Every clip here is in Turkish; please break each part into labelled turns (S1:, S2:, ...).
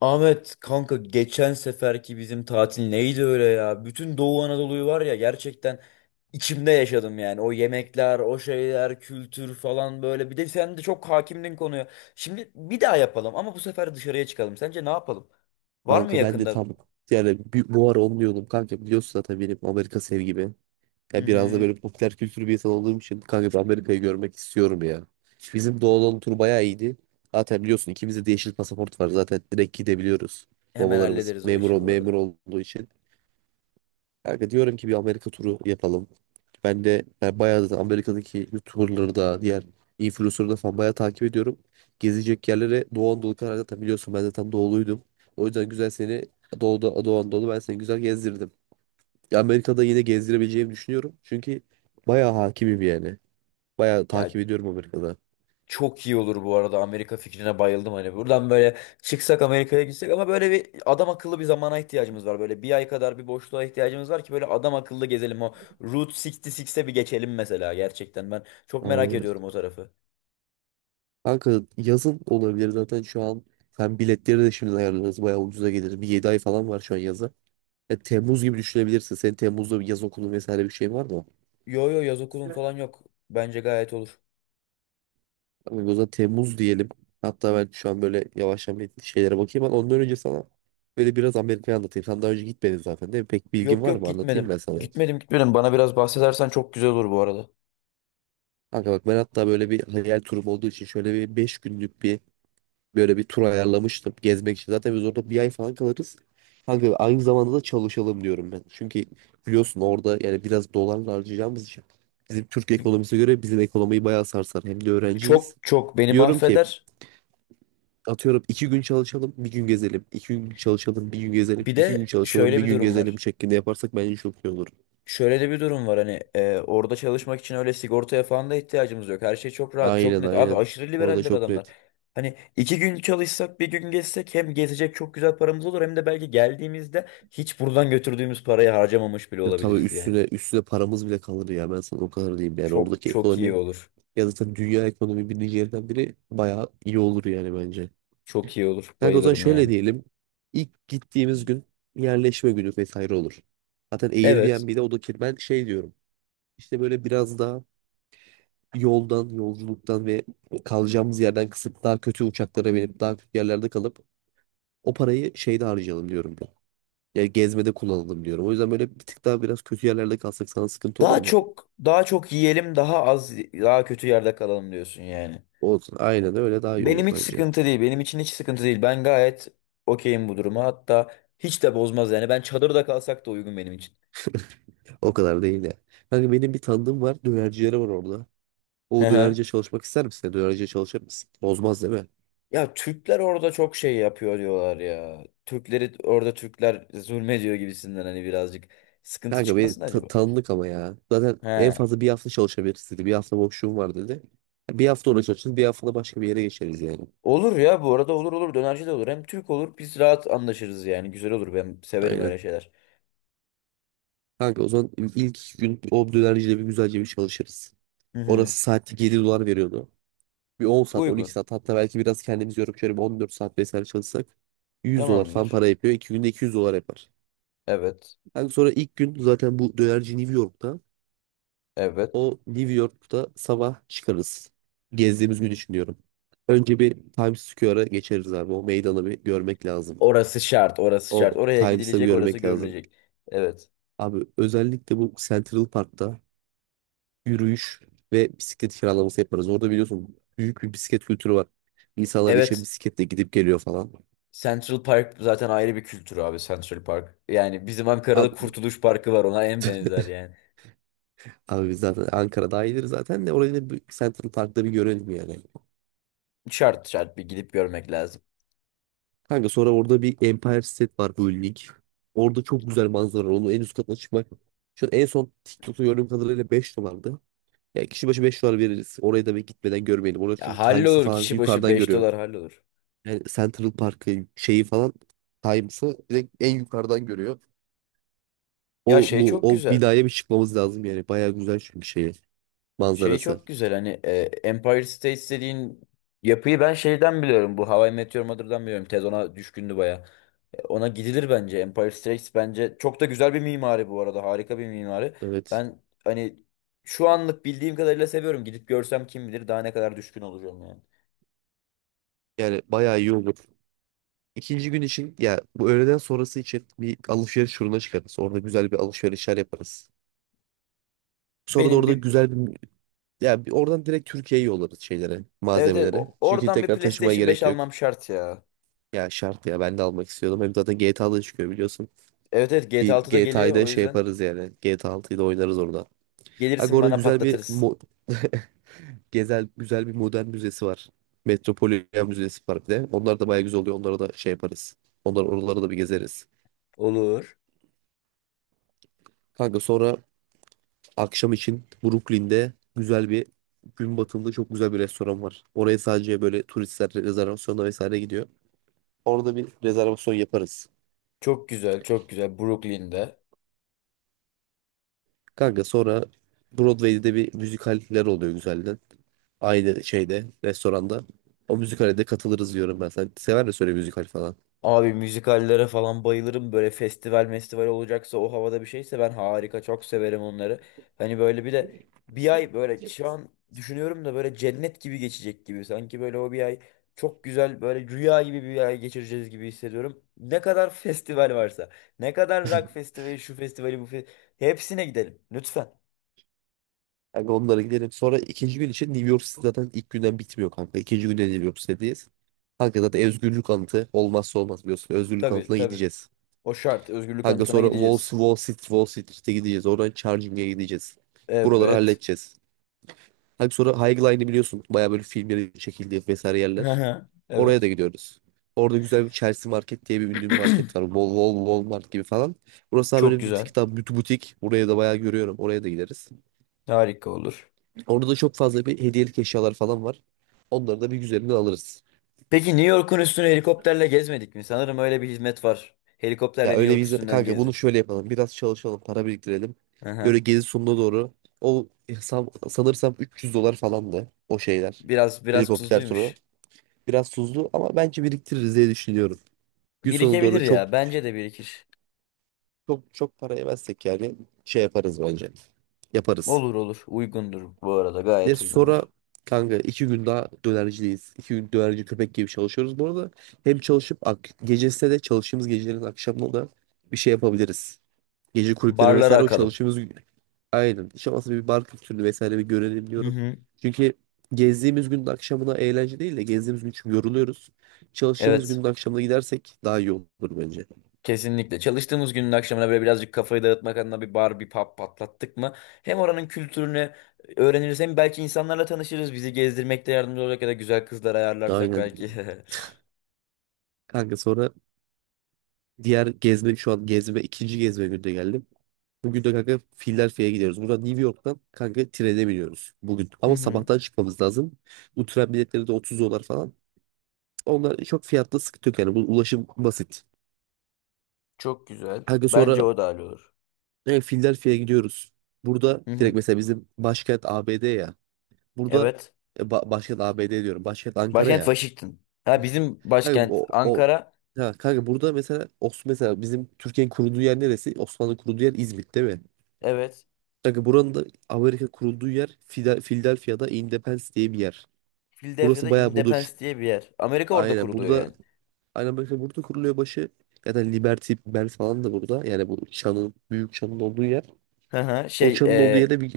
S1: Ahmet kanka geçen seferki bizim tatil neydi öyle ya? Bütün Doğu Anadolu'yu var ya gerçekten içimde yaşadım yani. O yemekler, o şeyler, kültür falan böyle. Bir de sen de çok hakimdin konuya. Şimdi bir daha yapalım ama bu sefer dışarıya çıkalım. Sence ne yapalım? Var mı
S2: Kanka ben de
S1: yakında?
S2: tam, yani bu ara onu diyordum kanka, biliyorsun zaten benim Amerika sevgimi.
S1: Hı
S2: Ya biraz da
S1: hı.
S2: böyle popüler kültür bir insan olduğum için kanka, ben Amerika'yı görmek istiyorum ya. Bizim Doğu tur bayağı iyiydi. Zaten biliyorsun ikimizde de yeşil pasaport var, zaten direkt gidebiliyoruz.
S1: Hemen
S2: Babalarımız
S1: hallederiz o
S2: memur,
S1: işi bu arada.
S2: memur olduğu için. Kanka diyorum ki bir Amerika turu yapalım. Ben de bayağı da Amerika'daki YouTuber'ları da diğer influencer'ları da falan bayağı takip ediyorum. Gezecek yerlere Doğu Anadolu kadar zaten biliyorsun, ben zaten doğuluydum. O yüzden güzel seni Doğu'da, Doğu Anadolu, ben seni güzel gezdirdim. Ya Amerika'da yine gezdirebileceğimi düşünüyorum. Çünkü bayağı hakimim yani. Bayağı
S1: Ya
S2: takip ediyorum Amerika'da.
S1: çok iyi olur bu arada, Amerika fikrine bayıldım, hani buradan böyle çıksak Amerika'ya gitsek, ama böyle bir adam akıllı bir zamana ihtiyacımız var, böyle bir ay kadar bir boşluğa ihtiyacımız var ki böyle adam akıllı gezelim. O Route 66'e bir geçelim mesela, gerçekten ben çok merak
S2: Aynen.
S1: ediyorum o tarafı.
S2: Kanka, yazın olabilir zaten şu an. Sen biletleri de şimdi ayarlarız. Bayağı ucuza gelir. Bir 7 ay falan var şu an yaza. Ya Temmuz gibi düşünebilirsin. Senin Temmuz'da bir yaz okulu vesaire bir şey var mı?
S1: Yo yo, yaz okulun falan yok, bence gayet olur.
S2: Abi, o zaman Temmuz diyelim. Hatta ben şu an böyle yavaş yavaş şeylere bakayım, ama ondan önce sana böyle biraz Amerika'yı anlatayım. Sen daha önce gitmedin zaten, değil mi? Pek
S1: Yok
S2: bilgin var
S1: yok,
S2: mı?
S1: gitmedim
S2: Anlatayım ben sana.
S1: gitmedim gitmedim, bana biraz bahsedersen çok güzel olur bu arada.
S2: Kanka bak, ben hatta böyle bir hayal turum olduğu için şöyle bir 5 günlük bir böyle bir tur ayarlamıştım gezmek için. Zaten biz orada bir ay falan kalırız. Kanka aynı zamanda da çalışalım diyorum ben. Çünkü biliyorsun orada, yani biraz dolarla harcayacağımız için bizim Türk ekonomisine göre bizim ekonomiyi bayağı sarsar. Hem de öğrenciyiz.
S1: Çok çok beni
S2: Diyorum ki,
S1: mahveder.
S2: atıyorum 2 gün çalışalım bir gün gezelim. 2 gün çalışalım bir gün gezelim.
S1: Bir
S2: İki gün
S1: de
S2: çalışalım
S1: şöyle
S2: bir
S1: bir
S2: gün
S1: durum
S2: gezelim
S1: var.
S2: şeklinde yaparsak bence çok iyi olur.
S1: Şöyle de bir durum var hani orada çalışmak için öyle sigortaya falan da ihtiyacımız yok. Her şey çok rahat, çok
S2: Aynen
S1: net. Abi
S2: aynen.
S1: aşırı
S2: Orada
S1: liberaller
S2: çok
S1: adamlar.
S2: net.
S1: Hani iki gün çalışsak bir gün gezsek, hem gezecek çok güzel paramız olur, hem de belki geldiğimizde hiç buradan götürdüğümüz parayı harcamamış bile
S2: Ya tabii,
S1: olabiliriz yani.
S2: üstüne üstüne paramız bile kalır ya, ben sana o kadar diyeyim yani
S1: Çok
S2: oradaki
S1: çok iyi
S2: ekonomi,
S1: olur.
S2: ya zaten dünya ekonomi birinci yerden biri, bayağı iyi olur yani bence.
S1: Çok iyi olur.
S2: Kanka o zaman
S1: Bayılırım
S2: şöyle
S1: yani.
S2: diyelim. İlk gittiğimiz gün yerleşme günü vesaire olur. Zaten
S1: Evet.
S2: Airbnb'de o da ki ben şey diyorum. İşte böyle biraz daha yoldan, yolculuktan ve kalacağımız yerden kısıp daha kötü uçaklara binip daha kötü yerlerde kalıp o parayı şeyde harcayalım diyorum ben. Yani gezmede kullanalım diyorum. O yüzden böyle bir tık daha biraz kötü yerlerde kalsak sana sıkıntı olur
S1: Daha
S2: mu?
S1: çok, daha çok yiyelim, daha az, daha kötü yerde kalalım diyorsun yani.
S2: Olsun. Aynen öyle, daha iyi olur
S1: Benim hiç
S2: bence.
S1: sıkıntı değil. Benim için hiç sıkıntı değil. Ben gayet okeyim bu duruma. Hatta hiç de bozmaz yani. Ben çadırda kalsak da uygun benim için.
S2: O kadar değil de. Kanka benim bir tanıdığım var. Dönercileri var orada.
S1: Hı
S2: O dönerciye
S1: hı.
S2: çalışmak ister misin? Dönerciye çalışır mısın? Bozmaz değil mi?
S1: Ya Türkler orada çok şey yapıyor diyorlar ya. Türkleri orada Türkler zulmediyor gibisinden, hani birazcık sıkıntı
S2: Kanka beni
S1: çıkmasın acaba?
S2: tanıdık ama ya. Zaten en
S1: He.
S2: fazla bir hafta çalışabiliriz dedi. Bir hafta boşluğum var dedi. Bir hafta orada çalışırız. Bir hafta da başka bir yere geçeriz yani.
S1: Olur ya, bu arada olur olur, dönerci de olur. Hem Türk olur, biz rahat anlaşırız yani. Güzel olur, ben severim
S2: Aynen.
S1: öyle şeyler.
S2: Kanka o zaman ilk gün o dönercide bir güzelce bir çalışırız.
S1: Hı hı.
S2: Orası saati 7 dolar veriyordu. Bir 10 saat 12
S1: Uygun.
S2: saat, hatta belki biraz kendimizi yorup şöyle bir 14 saat vesaire çalışsak 100 dolar falan
S1: Tamamdır.
S2: para yapıyor. 2 günde 200 dolar yapar.
S1: Evet.
S2: Kanka sonra ilk gün zaten bu dönerci New York'ta.
S1: Evet.
S2: O New York'ta sabah çıkarız. Gezdiğimiz gün için diyorum. Önce bir Times Square'a geçeriz abi. O meydanı bir görmek lazım.
S1: Orası şart, orası şart.
S2: O
S1: Oraya
S2: Times'ı bir
S1: gidilecek, orası
S2: görmek lazım.
S1: görülecek. Evet.
S2: Abi özellikle bu Central Park'ta yürüyüş ve bisiklet kiralaması yaparız. Orada biliyorsun büyük bir bisiklet kültürü var. İnsanlar işe
S1: Evet.
S2: bisikletle gidip geliyor falan.
S1: Central Park zaten ayrı bir kültür abi, Central Park. Yani bizim Ankara'da
S2: Abi,
S1: Kurtuluş Parkı var, ona en benzer yani.
S2: abi biz zaten Ankara dahildir, zaten de orayı da bir Central Park'ta bir görelim yani.
S1: Şart şart, bir gidip görmek lazım.
S2: Kanka sonra orada bir Empire State var bölümlük. Orada çok güzel manzara var. Onun en üst katına çıkmak. Şu an en son TikTok'ta gördüğüm kadarıyla 5 dolardı. Yani kişi başı 5 dolar veririz. Orayı da bir gitmeden görmeyelim. Orada
S1: Ya
S2: çünkü Times'ı
S1: hallolur,
S2: falan
S1: kişi başı
S2: yukarıdan
S1: 5
S2: görüyor.
S1: dolar hallolur.
S2: Yani Central Park'ı, şeyi falan, Times'ı direkt en yukarıdan görüyor.
S1: Ya
S2: O
S1: şey
S2: bu
S1: çok
S2: o
S1: güzel.
S2: binaya bir çıkmamız lazım yani. Baya güzel çünkü şeyi
S1: Şey
S2: manzarası.
S1: çok güzel, hani Empire State dediğin yapıyı ben şeyden biliyorum. Bu How I Met Your Mother'dan biliyorum. Ted ona düşkündü baya. Ona gidilir bence. Empire Strikes bence çok da güzel bir mimari bu arada. Harika bir mimari.
S2: Evet.
S1: Ben hani şu anlık bildiğim kadarıyla seviyorum. Gidip görsem kim bilir daha ne kadar düşkün olacağım yani.
S2: Yani baya iyi olur. İkinci gün için, ya bu öğleden sonrası için bir alışveriş turuna çıkarız. Orada güzel bir alışverişler yaparız. Sonra da
S1: Benim
S2: orada
S1: bir
S2: güzel bir, ya bir oradan direkt Türkiye'ye yollarız şeylere,
S1: evet,
S2: malzemeleri. Çünkü
S1: oradan bir
S2: tekrar taşımaya
S1: PlayStation 5
S2: gerek yok.
S1: almam şart ya.
S2: Ya şart ya, ben de almak istiyordum. Hem zaten GTA'da çıkıyor biliyorsun.
S1: Evet evet, GTA
S2: Bir
S1: 6 da geliyor,
S2: GTA'da
S1: o
S2: şey
S1: yüzden
S2: yaparız yani. GTA 6'yı da oynarız orada. Aga
S1: gelirsin
S2: orada
S1: bana
S2: güzel bir
S1: patlatırız.
S2: güzel bir modern müzesi var. Metropolitan Müzesi var bir de. Onlar da bayağı güzel oluyor. Onlara da şey yaparız. Onlar oraları da bir gezeriz.
S1: Olur.
S2: Kanka sonra akşam için Brooklyn'de güzel bir gün batımında çok güzel bir restoran var. Oraya sadece böyle turistler rezervasyonla vesaire gidiyor. Orada bir rezervasyon yaparız.
S1: Çok güzel, çok güzel Brooklyn'de.
S2: Kanka sonra Broadway'de de bir müzikaller oluyor güzelden. Aynı şeyde restoranda. O müzikale de katılırız diyorum ben. Sen sever misin öyle müzikal falan?
S1: Abi müzikallere falan bayılırım. Böyle festival festival olacaksa, o havada bir şeyse, ben harika çok severim onları. Hani böyle bir de bir ay böyle şu an düşünüyorum da böyle cennet gibi geçecek gibi. Sanki böyle o bir ay çok güzel böyle rüya gibi bir ay geçireceğiz gibi hissediyorum. Ne kadar festival varsa, ne kadar rock festivali, şu festivali, hepsine gidelim lütfen.
S2: Kanka onlara gidelim. Sonra ikinci gün için New York City zaten ilk günden bitmiyor kanka. İkinci günde New York City'deyiz. Kanka zaten özgürlük anıtı olmazsa olmaz biliyorsun. Özgürlük
S1: Tabii
S2: anıtına
S1: tabii,
S2: gideceğiz.
S1: o şart, özgürlük
S2: Kanka
S1: anıtına
S2: sonra
S1: gideceğiz.
S2: Wall Street'e gideceğiz. Oradan Charging'e gideceğiz. Buraları
S1: Evet.
S2: halledeceğiz. Kanka sonra High Line'i biliyorsun. Baya böyle filmlerin çekildiği vesaire yerler. Oraya da
S1: Evet.
S2: gidiyoruz. Orada güzel bir Chelsea Market diye bir ünlü bir market var. Walmart gibi falan. Burası daha
S1: Çok
S2: böyle bir
S1: güzel,
S2: tık daha butik. Buraya da bayağı görüyorum. Oraya da gideriz.
S1: harika olur.
S2: Orada da çok fazla bir hediyelik eşyalar falan var. Onları da bir güzelinden alırız.
S1: Peki New York'un üstünü helikopterle gezmedik mi? Sanırım öyle bir hizmet var. Helikopterle
S2: Ya
S1: New
S2: öyle bir
S1: York
S2: izle
S1: üstünden
S2: kanka, bunu
S1: gezdi.
S2: şöyle yapalım. Biraz çalışalım, para biriktirelim. Böyle
S1: Aha.
S2: gezi sonuna doğru o sanırsam 300 dolar falandı o şeyler.
S1: Biraz biraz
S2: Helikopter turu.
S1: tuzluymuş.
S2: Biraz tuzlu ama bence biriktiririz diye düşünüyorum. Gün sonuna
S1: Birikebilir
S2: doğru çok
S1: ya. Bence de birikir.
S2: çok çok para yemezsek yani şey yaparız bence. Yaparız.
S1: Olur olur. Uygundur bu arada.
S2: Ya
S1: Gayet
S2: sonra
S1: uygundur.
S2: kanka 2 gün daha dönercideyiz. 2 gün dönerci köpek gibi çalışıyoruz. Bu arada hem çalışıp ak gecesine de çalıştığımız gecelerin akşamına da bir şey yapabiliriz. Gece kulüpleri
S1: Barlara
S2: vesaire o
S1: akalım.
S2: çalıştığımız gün. Aynen. Hiç olmazsa bir bar kültürünü vesaire bir görelim
S1: Hı
S2: diyorum.
S1: hı.
S2: Çünkü gezdiğimiz günün akşamına eğlence değil de gezdiğimiz gün çünkü yoruluyoruz. Çalıştığımız
S1: Evet.
S2: günün akşamına gidersek daha iyi olur bence.
S1: Kesinlikle. Çalıştığımız günün akşamına böyle birazcık kafayı dağıtmak adına bir bar, bir pub patlattık mı? Hem oranın kültürünü öğreniriz, hem belki insanlarla tanışırız. Bizi gezdirmekte yardımcı olacak, ya da güzel kızlar ayarlarsak
S2: Aynen.
S1: belki.
S2: Kanka sonra diğer gezme, şu an gezme ikinci gezme günde geldim. Bugün de kanka Philadelphia'ya gidiyoruz. Buradan New York'tan kanka trene biniyoruz bugün.
S1: Hı
S2: Ama
S1: hı.
S2: sabahtan çıkmamız lazım. Bu tren biletleri de 30 dolar falan. Onlar çok fiyatla sıkıntı yok yani. Bu ulaşım basit.
S1: Çok güzel.
S2: Kanka sonra
S1: Bence o da hallolur.
S2: Philadelphia'ya gidiyoruz. Burada
S1: Hı
S2: direkt
S1: hı.
S2: mesela bizim başkent ABD ya. Burada
S1: Evet.
S2: başkent ABD diyorum. Başkent Ankara
S1: Başkent
S2: ya.
S1: Washington. Ha, bizim
S2: Kanka,
S1: başkent
S2: o, o
S1: Ankara.
S2: ha, kanka burada mesela mesela bizim Türkiye'nin kurulduğu yer neresi? Osmanlı kurulduğu yer İzmit değil mi?
S1: Evet.
S2: Kanka buranın da Amerika kurulduğu yer Philadelphia'da Independence diye bir yer.
S1: Philadelphia'da
S2: Burası bayağı burada
S1: Independence diye bir yer. Amerika orada
S2: aynen
S1: kuruluyor
S2: burada
S1: yani.
S2: aynen böyle burada kuruluyor başı. Ya Liberty Bell falan da burada. Yani bu çanın, büyük çanın olduğu yer.
S1: Hı hı.
S2: O
S1: Şey,
S2: çanın olduğu yere bir,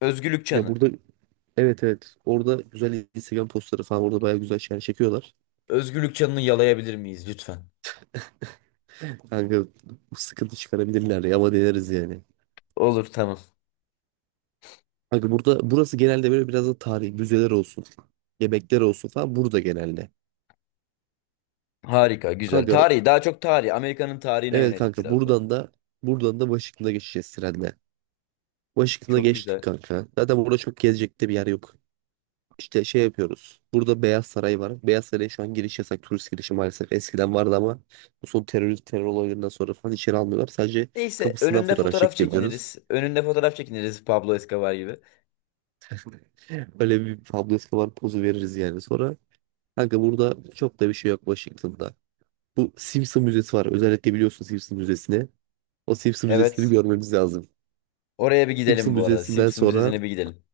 S1: Özgürlük
S2: ya
S1: Çanı.
S2: burada, evet evet, orada güzel Instagram postları falan, orada bayağı güzel şeyler çekiyorlar.
S1: Özgürlük Çanı'nı yalayabilir miyiz lütfen?
S2: Kanka sıkıntı çıkarabilirler ya, ama deneriz yani.
S1: Olur, tamam.
S2: Kanka burada burası genelde böyle biraz da tarihi müzeler olsun. Yemekler olsun falan burada genelde.
S1: Harika, güzel.
S2: Kanka
S1: Tarihi, daha çok tarihi. Amerika'nın tarihine
S2: evet
S1: yönelik
S2: kanka
S1: biraz daha.
S2: buradan da Washington'a geçeceğiz trenle. Washington'a
S1: Çok
S2: geçtik
S1: güzel.
S2: kanka. Zaten burada çok gezecek de bir yer yok. İşte şey yapıyoruz. Burada Beyaz Saray var. Beyaz Saray'a şu an giriş yasak. Turist girişi maalesef. Eskiden vardı ama bu son terör olaylarından sonra falan içeri almıyorlar. Sadece
S1: Neyse,
S2: kapısından
S1: önünde
S2: fotoğraf
S1: fotoğraf
S2: çekebiliyoruz.
S1: çekiniriz. Önünde fotoğraf çekiniriz Pablo Escobar gibi.
S2: Böyle bir Pablo Escobar pozu veririz yani. Sonra kanka burada çok da bir şey yok Washington'da. Bu Simpson Müzesi var. Özellikle biliyorsun Simpson Müzesi'ni. O Simpson Müzesi'ni
S1: Evet.
S2: görmemiz lazım.
S1: Oraya bir gidelim
S2: Simpson
S1: bu arada.
S2: Müzesi'nden
S1: Simpson
S2: sonra
S1: Müzesi'ne bir gidelim.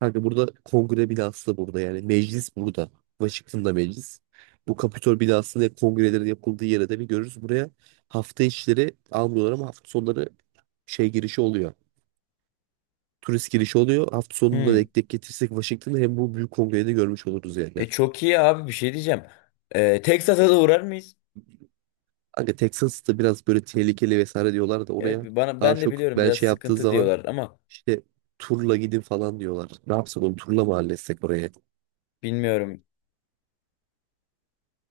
S2: kanka burada kongre binası da burada yani. Meclis burada. Washington'da meclis. Bu Kapitol binasında hep kongrelerin yapıldığı yere de bir görürüz. Buraya hafta içleri almıyorlar ama hafta sonları şey girişi oluyor. Turist girişi oluyor. Hafta sonunda
S1: Hmm.
S2: denk denk getirsek Washington'ı, hem bu büyük kongreyi de görmüş oluruz yani.
S1: E çok iyi abi, bir şey diyeceğim. Texas'a da uğrar mıyız?
S2: Kanka Texas'ta biraz böyle tehlikeli vesaire diyorlar da
S1: Evet,
S2: oraya
S1: bana,
S2: daha
S1: ben de
S2: çok
S1: biliyorum
S2: ben
S1: biraz
S2: şey yaptığı
S1: sıkıntı
S2: zaman
S1: diyorlar ama
S2: işte turla gidin falan diyorlar. Ne yapsak oğlum turla mı halletsek oraya?
S1: bilmiyorum.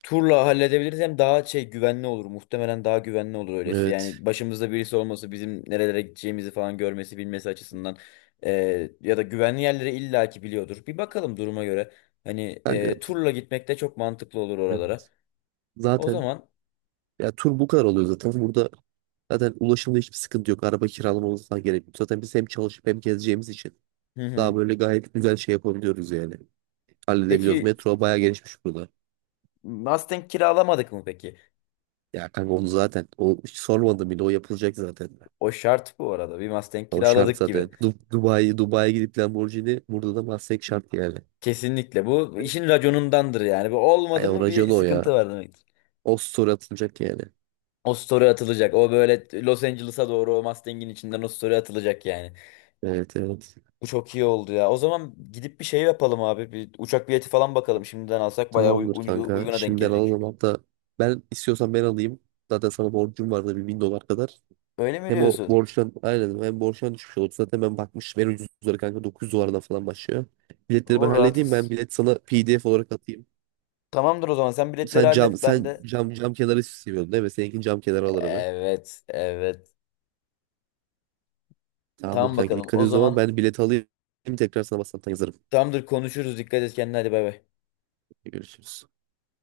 S1: Turla halledebiliriz, hem daha şey güvenli olur. Muhtemelen daha güvenli olur öylesi.
S2: Evet.
S1: Yani başımızda birisi olması, bizim nerelere gideceğimizi falan görmesi bilmesi açısından, ya da güvenli yerleri illaki biliyordur. Bir bakalım duruma göre. Hani,
S2: Kanka
S1: turla gitmek de çok mantıklı olur oralara. O
S2: zaten
S1: zaman
S2: Ya tur bu kadar oluyor zaten. Burada zaten ulaşımda hiçbir sıkıntı yok. Araba kiralamamız falan gerek yok. Zaten biz hem çalışıp hem gezeceğimiz için
S1: hı hı.
S2: daha böyle gayet güzel şey yapabiliyoruz yani. Halledebiliyoruz.
S1: Peki
S2: Metro bayağı gelişmiş burada.
S1: Mustang kiralamadık mı peki?
S2: Ya kanka onu zaten o hiç sormadım bile, o yapılacak zaten.
S1: O şart bu arada. Bir Mustang
S2: O şart
S1: kiraladık gibi.
S2: zaten. Dubai'ye gidip Lamborghini, burada da Mustang şart yani.
S1: Kesinlikle. Bu işin raconundandır yani. Bu
S2: Ay
S1: olmadı
S2: o
S1: mı
S2: racon
S1: bir
S2: o ya.
S1: sıkıntı var demektir.
S2: O story atılacak yani.
S1: O story atılacak. O böyle Los Angeles'a doğru o Mustang'in içinden o story atılacak yani.
S2: Evet evet.
S1: Bu çok iyi oldu ya. O zaman gidip bir şey yapalım abi. Bir uçak bileti falan bakalım. Şimdiden alsak bayağı
S2: Tamamdır kanka.
S1: uyguna denk
S2: Şimdiden
S1: gelecek
S2: alalım
S1: çünkü.
S2: hatta, ben, istiyorsan ben alayım. Zaten sana borcum vardı bir 1.000 dolar kadar.
S1: Öyle mi
S2: Hem o
S1: diyorsun?
S2: borçtan aynen, hem borçtan düşmüş oldu. Zaten ben bakmıştım en ucuzları kanka 900 dolardan falan başlıyor. Biletleri ben
S1: O
S2: halledeyim, ben
S1: rahatız.
S2: bilet sana PDF olarak atayım.
S1: Tamamdır o zaman. Sen biletleri
S2: Sen cam
S1: hallet. Ben
S2: sen
S1: de.
S2: cam cam kenarı seviyorsun değil mi? Seninkini cam kenarı alırım ben.
S1: Evet. Evet.
S2: Tamamdır
S1: Tamam
S2: kanka,
S1: bakalım.
S2: dikkat
S1: O
S2: et. O zaman
S1: zaman
S2: ben bilet alayım, tekrar sana WhatsApp'tan yazarım.
S1: tamamdır, konuşuruz. Dikkat et kendine. Hadi bay bay.
S2: Görüşürüz.